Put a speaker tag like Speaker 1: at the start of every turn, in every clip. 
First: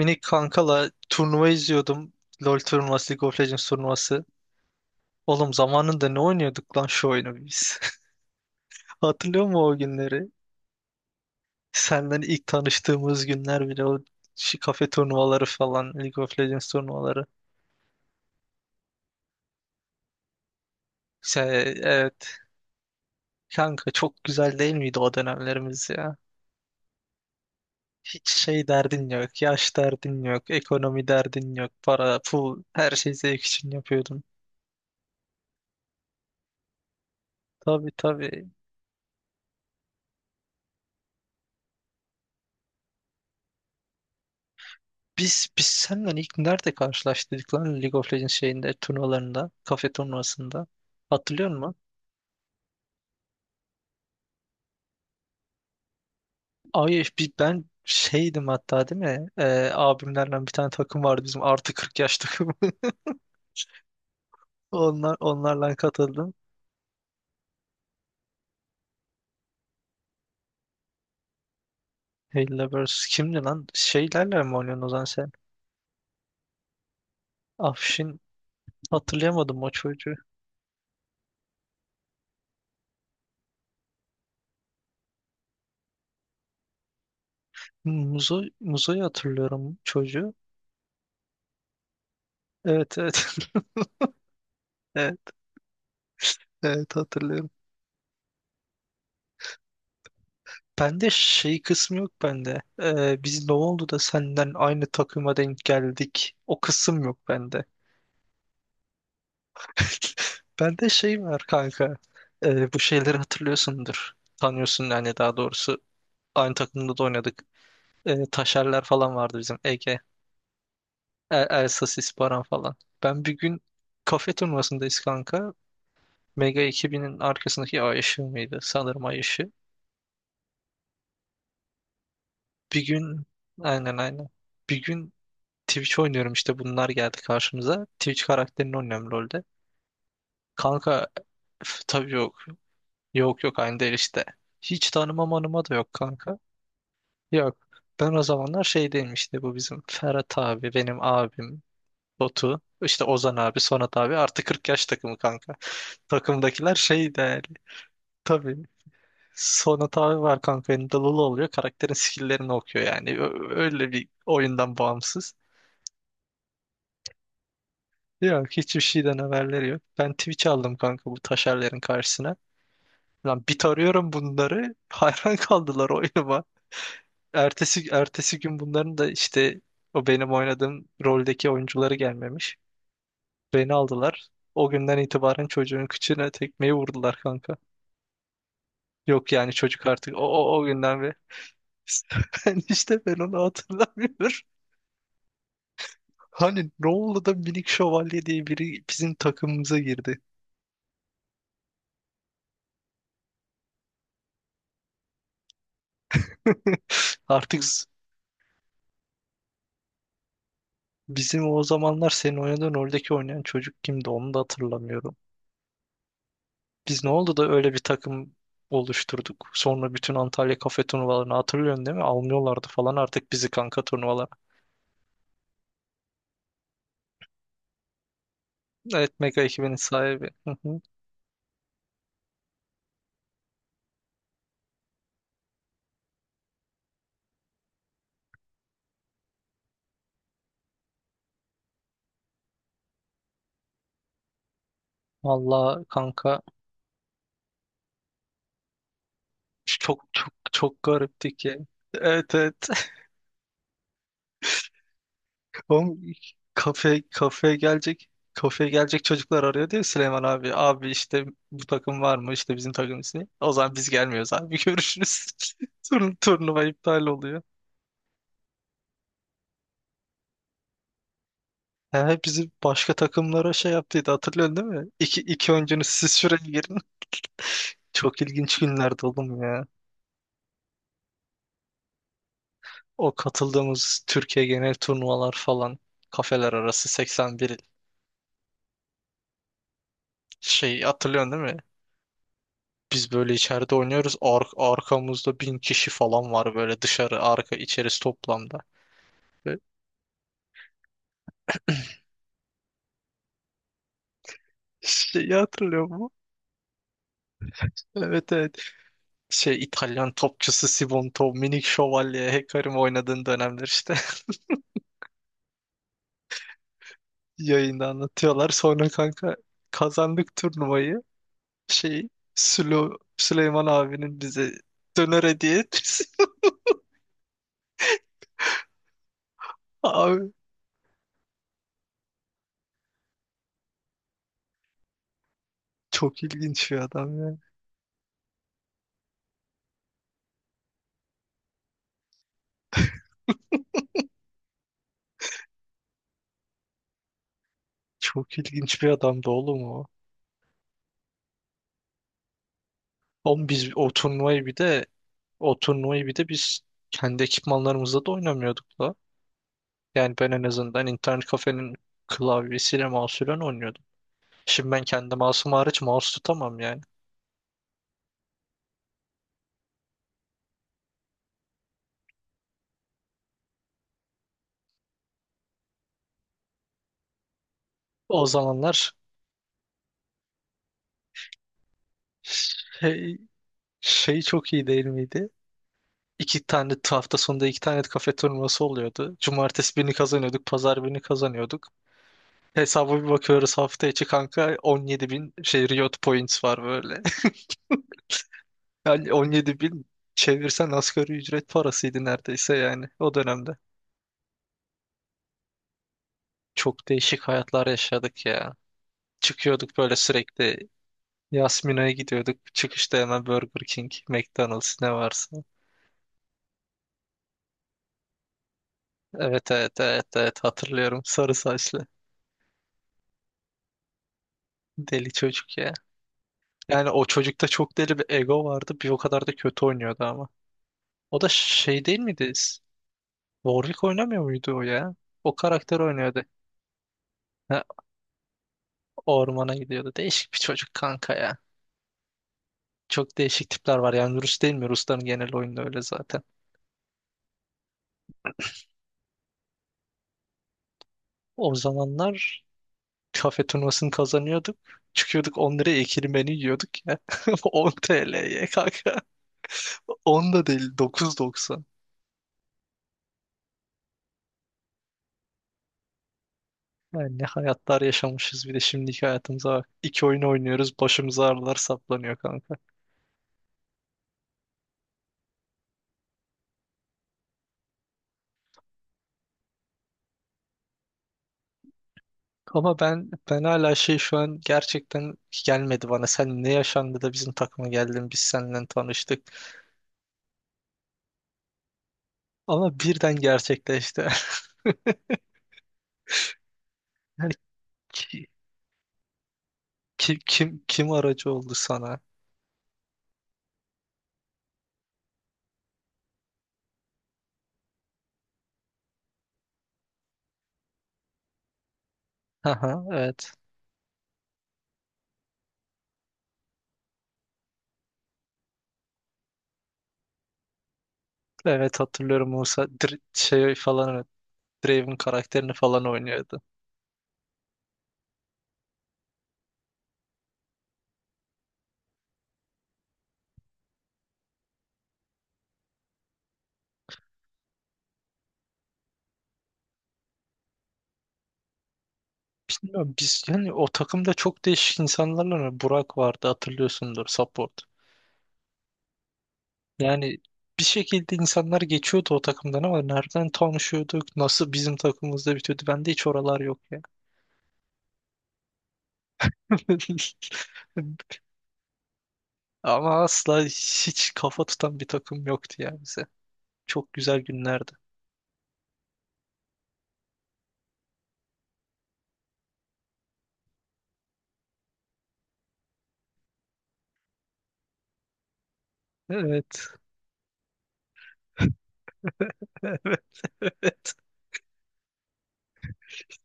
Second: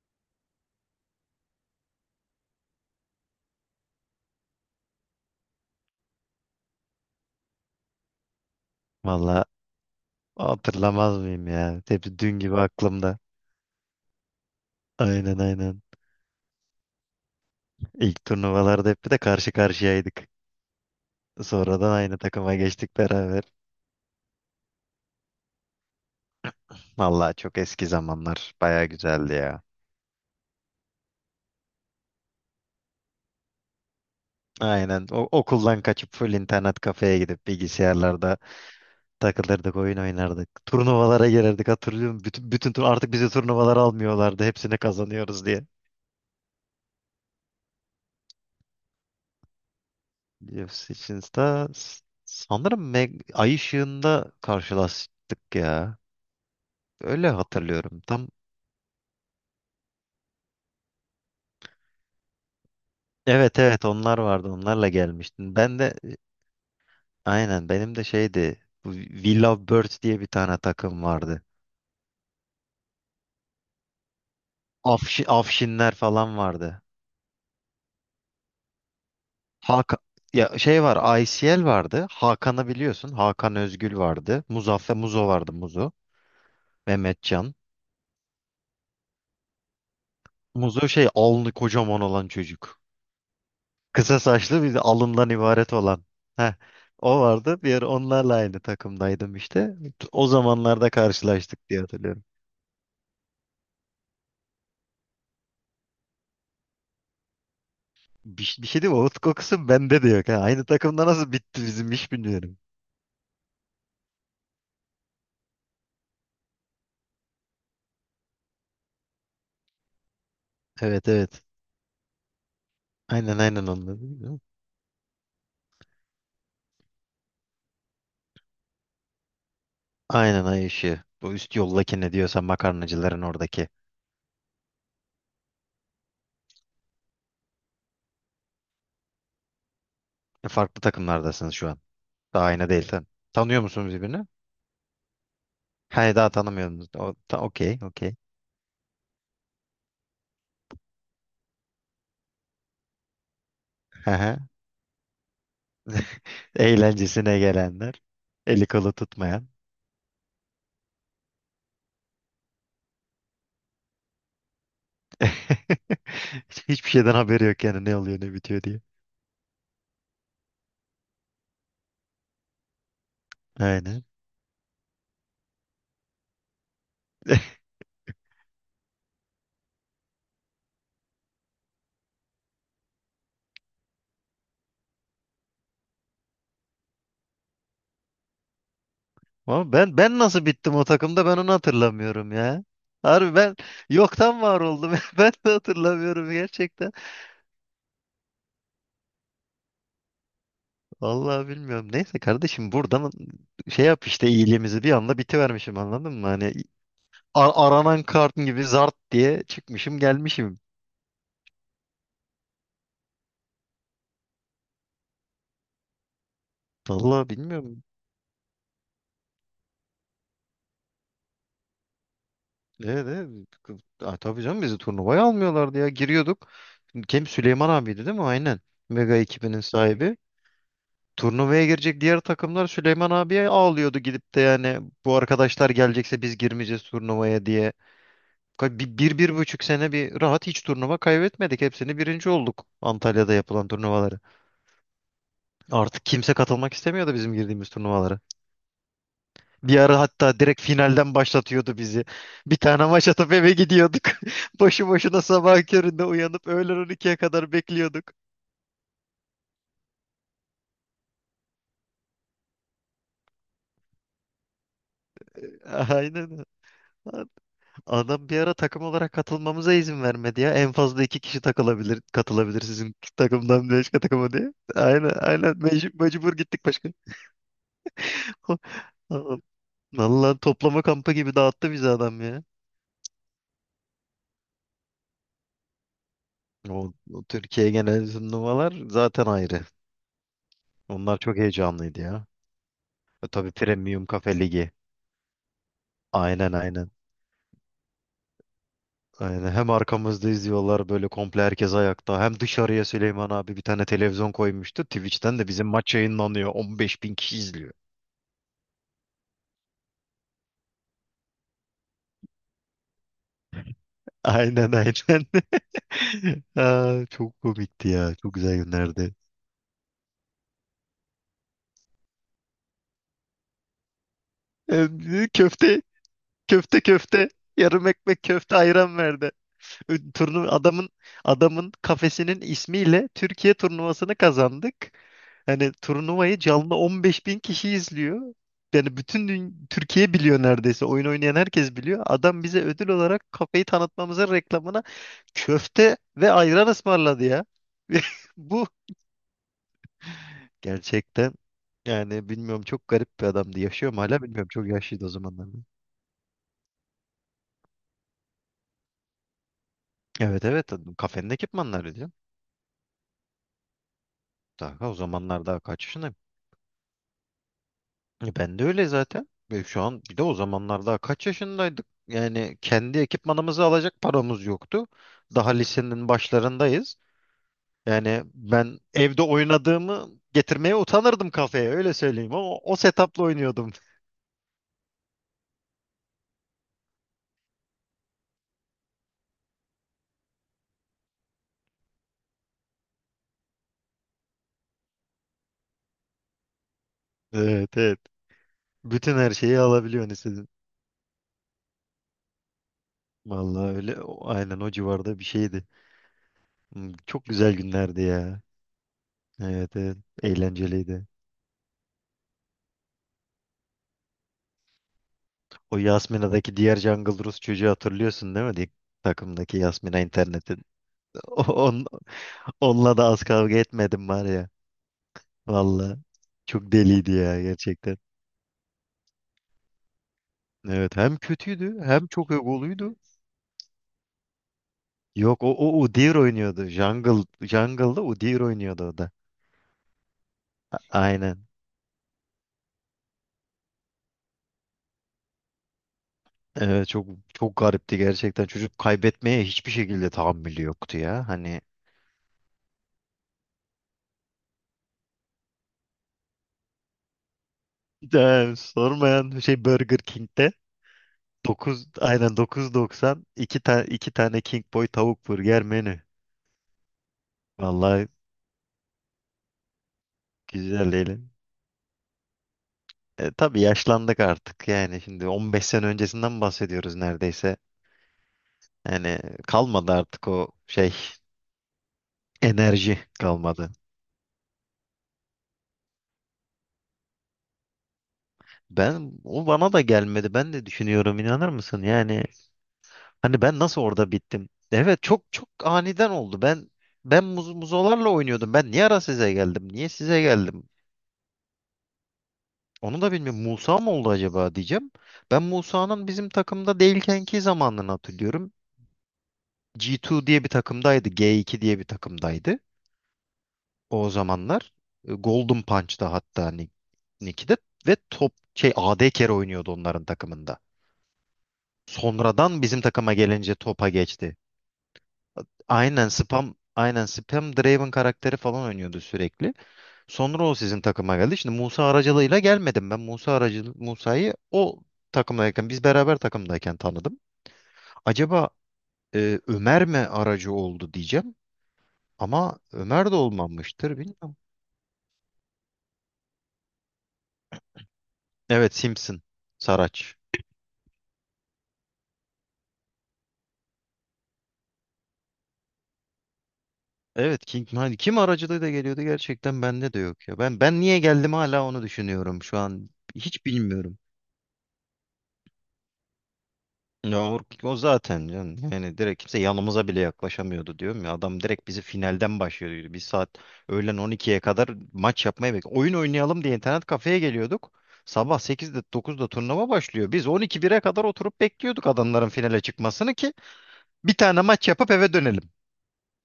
Speaker 1: Minik kankala turnuva izliyordum. LoL turnuvası, League of Legends turnuvası. Oğlum zamanında ne oynuyorduk lan şu oyunu biz? Hatırlıyor
Speaker 2: Valla
Speaker 1: musun o günleri?
Speaker 2: hatırlamaz mıyım ya? Hep
Speaker 1: Senden
Speaker 2: dün
Speaker 1: ilk
Speaker 2: gibi aklımda.
Speaker 1: tanıştığımız günler bile o kafe
Speaker 2: Aynen
Speaker 1: turnuvaları
Speaker 2: aynen.
Speaker 1: falan, League of Legends turnuvaları.
Speaker 2: İlk turnuvalarda hep bir de karşı karşıyaydık. Sonradan aynı
Speaker 1: Evet.
Speaker 2: takıma geçtik beraber.
Speaker 1: Kanka çok güzel değil miydi o dönemlerimiz ya?
Speaker 2: Valla çok eski
Speaker 1: Hiç
Speaker 2: zamanlar.
Speaker 1: şey
Speaker 2: Baya
Speaker 1: derdin
Speaker 2: güzeldi
Speaker 1: yok,
Speaker 2: ya.
Speaker 1: yaş derdin yok, ekonomi derdin yok, para, pul, her şeyi zevk için yapıyordun.
Speaker 2: Aynen. O, okuldan kaçıp full internet kafeye gidip
Speaker 1: Tabii,
Speaker 2: bilgisayarlarda
Speaker 1: tabii.
Speaker 2: takılırdık, oyun oynardık. Turnuvalara gelirdik hatırlıyorum. Bütün tur artık bizi turnuvalara almıyorlardı. Hepsini kazanıyoruz
Speaker 1: Biz
Speaker 2: diye.
Speaker 1: biz seninle ilk nerede karşılaştık lan League of Legends şeyinde turnuvalarında, kafe turnuvasında.
Speaker 2: UFC için
Speaker 1: Hatırlıyor
Speaker 2: de
Speaker 1: musun?
Speaker 2: sanırım Ay ışığında karşılaştık ya.
Speaker 1: Ay
Speaker 2: Öyle
Speaker 1: bir ben
Speaker 2: hatırlıyorum. Tam
Speaker 1: şeydim hatta değil mi? Abimlerle bir tane takım vardı bizim artı 40 yaş takımı.
Speaker 2: evet evet onlar vardı. Onlarla
Speaker 1: Onlar
Speaker 2: gelmiştin.
Speaker 1: onlarla
Speaker 2: Ben de
Speaker 1: katıldım.
Speaker 2: aynen benim de şeydi. Bu We Love Birds diye bir tane takım vardı.
Speaker 1: Hella vs. kimdi lan? Şeylerle mi oynuyorsun o zaman sen?
Speaker 2: Afşinler falan vardı.
Speaker 1: Afşin, hatırlayamadım o
Speaker 2: Hakan
Speaker 1: çocuğu.
Speaker 2: ya şey var, ICL vardı. Hakan'ı biliyorsun. Hakan Özgül vardı. Muzaffer Muzo vardı Muzo. Mehmetcan.
Speaker 1: Muzo'yu hatırlıyorum çocuğu.
Speaker 2: Muzo şey alnı kocaman olan çocuk.
Speaker 1: Evet, evet.
Speaker 2: Kısa saçlı bir de
Speaker 1: Evet,
Speaker 2: alından ibaret olan. Heh,
Speaker 1: evet,
Speaker 2: o
Speaker 1: hatırlıyorum.
Speaker 2: vardı. Bir ara onlarla aynı takımdaydım işte. O zamanlarda
Speaker 1: Bende şey
Speaker 2: karşılaştık diye
Speaker 1: kısmı yok
Speaker 2: hatırlıyorum.
Speaker 1: bende. Biz ne oldu da senden aynı takıma denk geldik. O kısım yok bende.
Speaker 2: Bir şey değil mi? Umut kokusu bende de yok. Ha. Aynı
Speaker 1: Bende
Speaker 2: takımda
Speaker 1: şey
Speaker 2: nasıl
Speaker 1: var
Speaker 2: bitti bizim
Speaker 1: kanka.
Speaker 2: iş bilmiyorum.
Speaker 1: Bu şeyleri hatırlıyorsundur. Tanıyorsun yani daha doğrusu. Aynı takımda da oynadık. Taşerler falan vardı bizim. Ege,
Speaker 2: Evet evet.
Speaker 1: Elsasis, Baran falan. Ben bir
Speaker 2: Aynen
Speaker 1: gün
Speaker 2: aynen onunla değil
Speaker 1: kafe
Speaker 2: mi?
Speaker 1: turnuvasındayız kanka. Mega 2000'in arkasındaki Ay ışığı mıydı? Sanırım Ay ışığı.
Speaker 2: Aynen ay ışığı. O üst yoldaki ne diyorsa
Speaker 1: Bir
Speaker 2: makarnacıların
Speaker 1: gün
Speaker 2: oradaki.
Speaker 1: Aynen, aynen. Bir gün Twitch oynuyorum işte bunlar geldi karşımıza. Twitch karakterini oynuyorum LoL'de.
Speaker 2: E, farklı
Speaker 1: Kanka
Speaker 2: takımlardasınız şu an.
Speaker 1: üf, tabii yok.
Speaker 2: Daha aynı değil sen.
Speaker 1: Yok, yok,
Speaker 2: Tanıyor
Speaker 1: aynı değil
Speaker 2: musunuz
Speaker 1: işte.
Speaker 2: birbirini?
Speaker 1: Hiç tanımam anıma da yok
Speaker 2: Hayır daha
Speaker 1: kanka.
Speaker 2: tanımıyorsunuz.
Speaker 1: Yok.
Speaker 2: Okey
Speaker 1: Ben
Speaker 2: okey.
Speaker 1: o zamanlar şeydeyim işte bu bizim Ferhat abi, benim abim, Batu, işte Ozan abi, Sonat
Speaker 2: Hı
Speaker 1: abi
Speaker 2: hı.
Speaker 1: artı 40 yaş takımı kanka. Takımdakiler şey
Speaker 2: Eğlencesine
Speaker 1: değerli.
Speaker 2: gelenler.
Speaker 1: Tabii.
Speaker 2: Eli kolu tutmayan.
Speaker 1: Sonat abi var kanka elinde Lulu oluyor. Karakterin skill'lerini okuyor yani. Öyle bir oyundan bağımsız.
Speaker 2: Hiçbir şeyden haberi yok yani ne oluyor ne
Speaker 1: Yok
Speaker 2: bitiyor
Speaker 1: hiçbir
Speaker 2: diye.
Speaker 1: şeyden haberleri yok. Ben Twitch aldım kanka bu taşerlerin karşısına. Lan bit
Speaker 2: Aynen.
Speaker 1: arıyorum bunları. Hayran kaldılar oyunuma. Ertesi gün bunların da işte o benim oynadığım roldeki oyuncuları gelmemiş. Beni aldılar. O günden itibaren çocuğun kıçına tekmeyi vurdular kanka. Yok yani
Speaker 2: Ama
Speaker 1: çocuk
Speaker 2: ben
Speaker 1: artık o,
Speaker 2: ben nasıl
Speaker 1: o, o
Speaker 2: bittim o
Speaker 1: günden ve
Speaker 2: takımda ben onu hatırlamıyorum
Speaker 1: ben
Speaker 2: ya.
Speaker 1: işte ben
Speaker 2: Harbi
Speaker 1: onu
Speaker 2: ben
Speaker 1: hatırlamıyorum.
Speaker 2: yoktan var oldum. Ben de hatırlamıyorum
Speaker 1: Hani ne
Speaker 2: gerçekten.
Speaker 1: oldu da minik şövalye diye biri bizim takımımıza girdi.
Speaker 2: Vallahi bilmiyorum. Neyse kardeşim buradan şey yap işte iyiliğimizi bir anda bitivermişim anladın mı? Hani
Speaker 1: Artık
Speaker 2: aranan kart gibi zart diye çıkmışım gelmişim.
Speaker 1: Bizim o zamanlar senin oynadığın oradaki oynayan çocuk kimdi onu da hatırlamıyorum. Biz ne
Speaker 2: Vallahi
Speaker 1: oldu da öyle bir
Speaker 2: bilmiyorum.
Speaker 1: takım oluşturduk. Sonra bütün Antalya kafe turnuvalarını hatırlıyorsun değil mi? Almıyorlardı falan
Speaker 2: Evet,
Speaker 1: artık
Speaker 2: evet.
Speaker 1: bizi kanka
Speaker 2: Aa,
Speaker 1: turnuvalara.
Speaker 2: tabii canım bizi turnuvaya almıyorlardı ya. Giriyorduk. Kim Süleyman abiydi değil mi? Aynen.
Speaker 1: Evet,
Speaker 2: Mega
Speaker 1: Mega
Speaker 2: ekibinin
Speaker 1: ekibinin
Speaker 2: sahibi.
Speaker 1: sahibi. Hı hı.
Speaker 2: Turnuvaya girecek diğer takımlar Süleyman abiye ağlıyordu gidip de yani bu arkadaşlar gelecekse biz girmeyeceğiz turnuvaya diye. Bir buçuk sene bir rahat hiç turnuva kaybetmedik. Hepsini birinci olduk Antalya'da yapılan turnuvaları.
Speaker 1: Vallahi
Speaker 2: Artık kimse
Speaker 1: kanka
Speaker 2: katılmak istemiyordu bizim girdiğimiz turnuvalara. Bir ara
Speaker 1: çok, çok,
Speaker 2: hatta direkt
Speaker 1: çok
Speaker 2: finalden
Speaker 1: garipti ki.
Speaker 2: başlatıyordu bizi.
Speaker 1: Evet,
Speaker 2: Bir
Speaker 1: evet.
Speaker 2: tane maç atıp eve gidiyorduk. Boşu boşuna sabah
Speaker 1: Oğlum
Speaker 2: köründe uyanıp öğlen on ikiye kadar
Speaker 1: kafeye gelecek
Speaker 2: bekliyorduk.
Speaker 1: çocuklar arıyor diyor Süleyman abi. Abi işte bu takım var mı? İşte bizim takım ismi. O zaman biz gelmiyoruz abi. Görüşürüz.
Speaker 2: Aynen.
Speaker 1: Turnuva iptal oluyor.
Speaker 2: Adam bir ara takım olarak katılmamıza izin vermedi ya. En fazla iki kişi takılabilir,
Speaker 1: He, bizi
Speaker 2: katılabilir
Speaker 1: başka
Speaker 2: sizin
Speaker 1: takımlara
Speaker 2: takımdan
Speaker 1: şey
Speaker 2: başka
Speaker 1: yaptıydı
Speaker 2: takıma diye.
Speaker 1: hatırlıyorsun değil mi?
Speaker 2: Aynen
Speaker 1: İki
Speaker 2: aynen
Speaker 1: oyuncunuz
Speaker 2: mecbur,
Speaker 1: siz
Speaker 2: mecbur
Speaker 1: şuraya
Speaker 2: gittik
Speaker 1: girin.
Speaker 2: başka.
Speaker 1: Çok ilginç günlerdi oğlum ya.
Speaker 2: Vallahi toplama kampı gibi dağıttı bizi adam ya.
Speaker 1: O katıldığımız Türkiye genel turnuvalar falan kafeler arası
Speaker 2: O
Speaker 1: 81
Speaker 2: Türkiye genel turnuvalar zaten ayrı.
Speaker 1: şey
Speaker 2: Onlar
Speaker 1: hatırlıyorsun
Speaker 2: çok
Speaker 1: değil mi?
Speaker 2: heyecanlıydı ya.
Speaker 1: Biz
Speaker 2: E,
Speaker 1: böyle
Speaker 2: tabii
Speaker 1: içeride
Speaker 2: Premium
Speaker 1: oynuyoruz.
Speaker 2: Kafe Ligi.
Speaker 1: Arkamızda bin kişi falan
Speaker 2: Aynen
Speaker 1: var böyle
Speaker 2: aynen.
Speaker 1: dışarı arka içerisi toplamda.
Speaker 2: Aynen.
Speaker 1: Ve
Speaker 2: Hem arkamızda izliyorlar böyle komple herkes ayakta. Hem dışarıya Süleyman abi bir tane televizyon koymuştu.
Speaker 1: Şeyi
Speaker 2: Twitch'ten de bizim
Speaker 1: hatırlıyor
Speaker 2: maç
Speaker 1: mu?
Speaker 2: yayınlanıyor. 15 bin kişi izliyor.
Speaker 1: Evet, evet. Şey İtalyan topçusu Sibonto, Minik Şövalye, Hecarim oynadığın dönemler işte.
Speaker 2: Aynen aynen. Aa, çok
Speaker 1: Yayında
Speaker 2: komikti ya. Çok
Speaker 1: anlatıyorlar.
Speaker 2: güzel
Speaker 1: Sonra
Speaker 2: günlerdi.
Speaker 1: kanka kazandık turnuvayı. Şey Süleyman abinin bize döner
Speaker 2: Ee,
Speaker 1: hediye
Speaker 2: köfte,
Speaker 1: etmesi.
Speaker 2: köfte, köfte. Yarım ekmek köfte ayran verdi. Ö-
Speaker 1: Abi
Speaker 2: Turnu Adamın kafesinin ismiyle Türkiye turnuvasını kazandık. Hani
Speaker 1: çok
Speaker 2: turnuvayı
Speaker 1: ilginç
Speaker 2: canlı
Speaker 1: bir adam
Speaker 2: 15
Speaker 1: ya.
Speaker 2: bin kişi izliyor. Yani Türkiye biliyor neredeyse. Oyun oynayan herkes biliyor. Adam bize ödül olarak kafeyi tanıtmamıza reklamına köfte ve ayran ısmarladı ya.
Speaker 1: Çok
Speaker 2: Bu
Speaker 1: ilginç bir adamdı oğlum o.
Speaker 2: gerçekten yani bilmiyorum çok garip bir
Speaker 1: Oğlum
Speaker 2: adamdı.
Speaker 1: biz
Speaker 2: Yaşıyor mu hala bilmiyorum. Çok yaşlıydı o zamanlarda.
Speaker 1: o turnuvayı bir de biz kendi ekipmanlarımızla da oynamıyorduk da. Yani ben en
Speaker 2: Evet evet
Speaker 1: azından internet
Speaker 2: kafenin
Speaker 1: kafenin
Speaker 2: ekipmanları diyor.
Speaker 1: klavyesiyle mouse'uyla oynuyordum. Şimdi ben
Speaker 2: Daha o
Speaker 1: kendi
Speaker 2: zamanlar
Speaker 1: mouse'um
Speaker 2: daha
Speaker 1: hariç
Speaker 2: kaç
Speaker 1: mouse
Speaker 2: yaşındayım?
Speaker 1: tutamam yani.
Speaker 2: E, ben de öyle zaten. Ve şu an bir de o zamanlar daha kaç yaşındaydık? Yani kendi ekipmanımızı alacak paramız yoktu. Daha lisenin başlarındayız. Yani
Speaker 1: O
Speaker 2: ben
Speaker 1: zamanlar
Speaker 2: evde oynadığımı getirmeye utanırdım kafeye öyle söyleyeyim ama o
Speaker 1: şey,
Speaker 2: setup'la oynuyordum.
Speaker 1: şey çok iyi değil miydi? İki tane hafta sonunda iki tane kafe turnuvası oluyordu. Cumartesi birini kazanıyorduk, pazar birini kazanıyorduk. Hesaba bir bakıyoruz hafta içi kanka 17 bin şey Riot Points var böyle.
Speaker 2: Evet evet.
Speaker 1: Yani
Speaker 2: Bütün her şeyi
Speaker 1: 17 bin
Speaker 2: alabiliyorsun istediğin.
Speaker 1: çevirsen asgari ücret parasıydı neredeyse yani o dönemde.
Speaker 2: Vallahi öyle aynen o civarda bir şeydi.
Speaker 1: Çok
Speaker 2: Hmm,
Speaker 1: değişik
Speaker 2: çok güzel
Speaker 1: hayatlar
Speaker 2: günlerdi
Speaker 1: yaşadık
Speaker 2: ya.
Speaker 1: ya.
Speaker 2: Evet
Speaker 1: Çıkıyorduk böyle
Speaker 2: evet.
Speaker 1: sürekli
Speaker 2: Eğlenceliydi.
Speaker 1: Yasmina'ya gidiyorduk. Çıkışta hemen Burger King, McDonald's ne varsa.
Speaker 2: O Yasmina'daki diğer Jungle Rus çocuğu hatırlıyorsun değil mi?
Speaker 1: Evet,
Speaker 2: Takımdaki
Speaker 1: evet,
Speaker 2: Yasmina
Speaker 1: evet, evet,
Speaker 2: internetin.
Speaker 1: hatırlıyorum. Sarı
Speaker 2: O-
Speaker 1: saçlı.
Speaker 2: On, onunla da az kavga etmedim var ya.
Speaker 1: Deli çocuk ya.
Speaker 2: Valla. Çok
Speaker 1: Yani o
Speaker 2: deliydi ya
Speaker 1: çocukta çok
Speaker 2: gerçekten.
Speaker 1: deli bir ego vardı. Bir o kadar da kötü oynuyordu ama.
Speaker 2: Evet hem
Speaker 1: O da
Speaker 2: kötüydü
Speaker 1: şey değil
Speaker 2: hem çok
Speaker 1: miydi?
Speaker 2: egoluydu.
Speaker 1: Warwick oynamıyor muydu o ya? O
Speaker 2: Yok o,
Speaker 1: karakter
Speaker 2: o Udyr
Speaker 1: oynuyordu.
Speaker 2: oynuyordu. Jungle,
Speaker 1: Ha,
Speaker 2: Jungle'da Udyr oynuyordu o da.
Speaker 1: ormana gidiyordu. Değişik bir çocuk kanka ya.
Speaker 2: Aynen.
Speaker 1: Çok değişik tipler var yani Rus değil mi? Rusların genel oyunu öyle zaten.
Speaker 2: Evet çok çok garipti gerçekten. Çocuk kaybetmeye hiçbir şekilde tahammülü yoktu ya.
Speaker 1: O
Speaker 2: Hani
Speaker 1: zamanlar kafe turnuvasını kazanıyorduk. Çıkıyorduk 10 liraya ikili menü yiyorduk ya. 10 TL'ye
Speaker 2: yani
Speaker 1: kanka.
Speaker 2: sormayan şey Burger
Speaker 1: 10 da
Speaker 2: King'de
Speaker 1: değil 9.90.
Speaker 2: 9 aynen dokuz doksan iki tane iki tane King Boy tavuk burger menü.
Speaker 1: Yani ne hayatlar
Speaker 2: Vallahi
Speaker 1: yaşamışız bir de şimdiki hayatımıza bak. İki oyun oynuyoruz
Speaker 2: güzel değil.
Speaker 1: başımıza ağrılar saplanıyor kanka.
Speaker 2: E, tabii yaşlandık artık yani şimdi 15 sene öncesinden bahsediyoruz neredeyse. Yani kalmadı artık o şey
Speaker 1: Ama
Speaker 2: enerji
Speaker 1: ben
Speaker 2: kalmadı.
Speaker 1: hala şey şu an gerçekten gelmedi bana. Sen ne yaşandı da bizim takıma geldin biz seninle
Speaker 2: Ben
Speaker 1: tanıştık.
Speaker 2: o bana da gelmedi. Ben de düşünüyorum inanır mısın? Yani
Speaker 1: Ama birden
Speaker 2: hani ben nasıl
Speaker 1: gerçekleşti.
Speaker 2: orada bittim? Evet çok çok aniden oldu. Ben muzolarla
Speaker 1: Yani,
Speaker 2: oynuyordum. Ben niye ara size geldim? Niye
Speaker 1: Kim
Speaker 2: size
Speaker 1: kim
Speaker 2: geldim?
Speaker 1: kim aracı oldu sana?
Speaker 2: Onu da bilmiyorum. Musa mı oldu acaba diyeceğim. Ben Musa'nın bizim takımda değilkenki zamanlarını hatırlıyorum. G2 diye bir takımdaydı. G2 diye bir takımdaydı.
Speaker 1: Aha, evet.
Speaker 2: O zamanlar. E, Golden Punch'ta hatta Nick'de ve top şey AD kere oynuyordu onların takımında.
Speaker 1: Evet hatırlıyorum Musa
Speaker 2: Sonradan bizim takıma
Speaker 1: Şey
Speaker 2: gelince topa
Speaker 1: falan, evet,
Speaker 2: geçti.
Speaker 1: Draven karakterini falan
Speaker 2: Aynen
Speaker 1: oynuyordu.
Speaker 2: spam aynen spam Draven karakteri falan oynuyordu sürekli. Sonra o sizin takıma geldi. Şimdi Musa aracılığıyla gelmedim ben. Musa'yı o takımdayken biz beraber takımdayken tanıdım. Acaba e, Ömer mi aracı oldu diyeceğim. Ama
Speaker 1: Bilmiyorum
Speaker 2: Ömer de
Speaker 1: biz yani o
Speaker 2: olmamıştır
Speaker 1: takımda
Speaker 2: bilmiyorum.
Speaker 1: çok değişik insanlarla mı? Burak vardı hatırlıyorsundur support.
Speaker 2: Evet Simpson. Saraç.
Speaker 1: Yani bir şekilde insanlar geçiyordu o takımdan ama nereden tanışıyorduk? Nasıl bizim takımımızda bitiyordu? Bende hiç oralar yok ya.
Speaker 2: Evet King hani kim aracılığıyla geliyordu gerçekten bende de yok ya. Ben niye geldim hala onu düşünüyorum şu an.
Speaker 1: Ama asla
Speaker 2: Hiç bilmiyorum.
Speaker 1: hiç kafa tutan bir takım yoktu ya bize. Çok
Speaker 2: Ya
Speaker 1: güzel
Speaker 2: o,
Speaker 1: günlerdi.
Speaker 2: o zaten canım. Yani direkt kimse yanımıza bile yaklaşamıyordu diyorum ya. Adam direkt bizi finalden başlıyordu. Bir saat öğlen 12'ye kadar maç yapmaya bekliyor. Oyun oynayalım diye internet kafeye geliyorduk. Sabah 8'de 9'da
Speaker 1: Evet.
Speaker 2: turnuva başlıyor. Biz 12 bire kadar oturup bekliyorduk adamların finale çıkmasını ki
Speaker 1: Evet.
Speaker 2: bir tane maç yapıp eve dönelim.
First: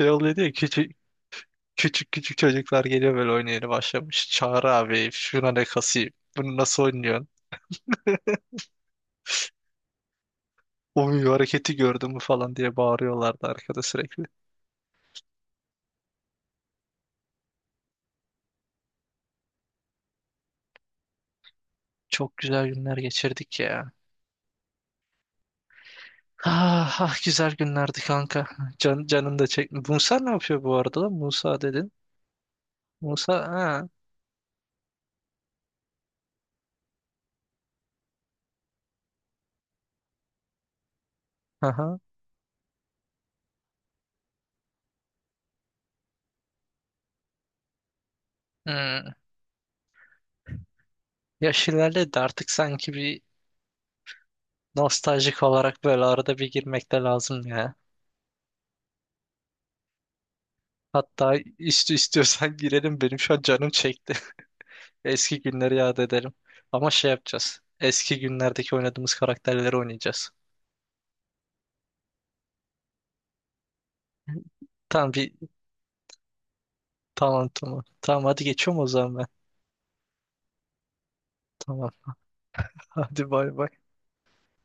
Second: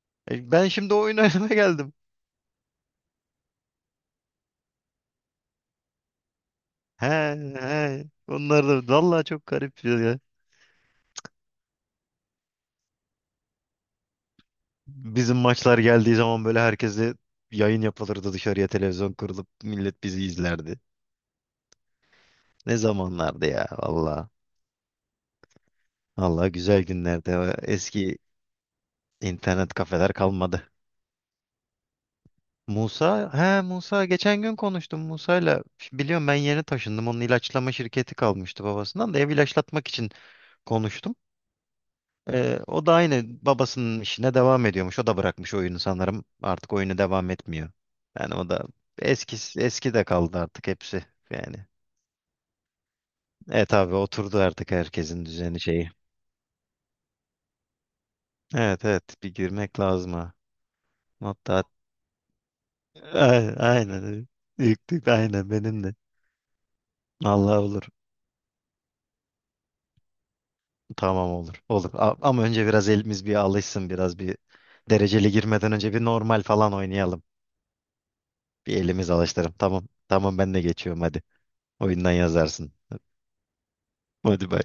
Speaker 1: Şey oluyor
Speaker 2: E,
Speaker 1: diye
Speaker 2: ben
Speaker 1: küçük
Speaker 2: şimdi oyun oynamaya geldim.
Speaker 1: küçük küçük çocuklar geliyor böyle oynayana başlamış. Çağrı abi şuna ne kasayım. Bunu nasıl
Speaker 2: He
Speaker 1: oynuyorsun?
Speaker 2: he. Onlar da vallahi çok garip ya.
Speaker 1: Oy hareketi gördün mü falan diye bağırıyorlardı arkada sürekli.
Speaker 2: Bizim maçlar geldiği zaman böyle herkese yayın yapılırdı dışarıya televizyon kurulup millet bizi izlerdi.
Speaker 1: Çok güzel
Speaker 2: Ne
Speaker 1: günler
Speaker 2: zamanlardı
Speaker 1: geçirdik
Speaker 2: ya
Speaker 1: ya.
Speaker 2: valla. Valla güzel
Speaker 1: Ah, ah,
Speaker 2: günlerde. O
Speaker 1: güzel günlerdi
Speaker 2: eski
Speaker 1: kanka. Canım da
Speaker 2: internet
Speaker 1: çekti.
Speaker 2: kafeler
Speaker 1: Musa ne yapıyor
Speaker 2: kalmadı.
Speaker 1: bu arada lan? Musa dedin.
Speaker 2: Musa,
Speaker 1: Musa
Speaker 2: he
Speaker 1: ha.
Speaker 2: Musa geçen gün konuştum Musa'yla. Biliyorum ben yeni taşındım. Onun ilaçlama şirketi kalmıştı babasından da ev ilaçlatmak için konuştum.
Speaker 1: Aha.
Speaker 2: O da aynı babasının işine devam ediyormuş. O da bırakmış oyunu sanırım. Artık oyunu devam etmiyor. Yani o da
Speaker 1: Hmm.
Speaker 2: eski eski de kaldı artık hepsi yani.
Speaker 1: Yaş ilerledi artık sanki bir
Speaker 2: Evet abi oturdu artık herkesin
Speaker 1: nostaljik
Speaker 2: düzeni
Speaker 1: olarak
Speaker 2: şeyi.
Speaker 1: böyle arada bir girmek de lazım ya.
Speaker 2: Evet evet bir girmek lazım ha.
Speaker 1: Hatta
Speaker 2: Hatta
Speaker 1: istiyorsan girelim benim şu an
Speaker 2: aynen,
Speaker 1: canım
Speaker 2: aynen.
Speaker 1: çekti.
Speaker 2: Evet. İlk tık
Speaker 1: Eski
Speaker 2: aynen
Speaker 1: günleri
Speaker 2: benim de.
Speaker 1: yad edelim. Ama şey yapacağız.
Speaker 2: Allah olur.
Speaker 1: Eski günlerdeki oynadığımız karakterleri oynayacağız.
Speaker 2: Tamam olur. Olur. Ama önce biraz elimiz bir alışsın. Biraz bir
Speaker 1: Tamam
Speaker 2: dereceli
Speaker 1: bir
Speaker 2: girmeden önce bir normal falan oynayalım.
Speaker 1: tamam, tamam. Tamam hadi
Speaker 2: Bir
Speaker 1: geçiyorum o
Speaker 2: elimiz
Speaker 1: zaman ben.
Speaker 2: alıştıralım. Tamam. Tamam ben de geçiyorum hadi.
Speaker 1: Tamam.
Speaker 2: Oyundan yazarsın.
Speaker 1: Hadi, bay bay.
Speaker 2: Hadi bay.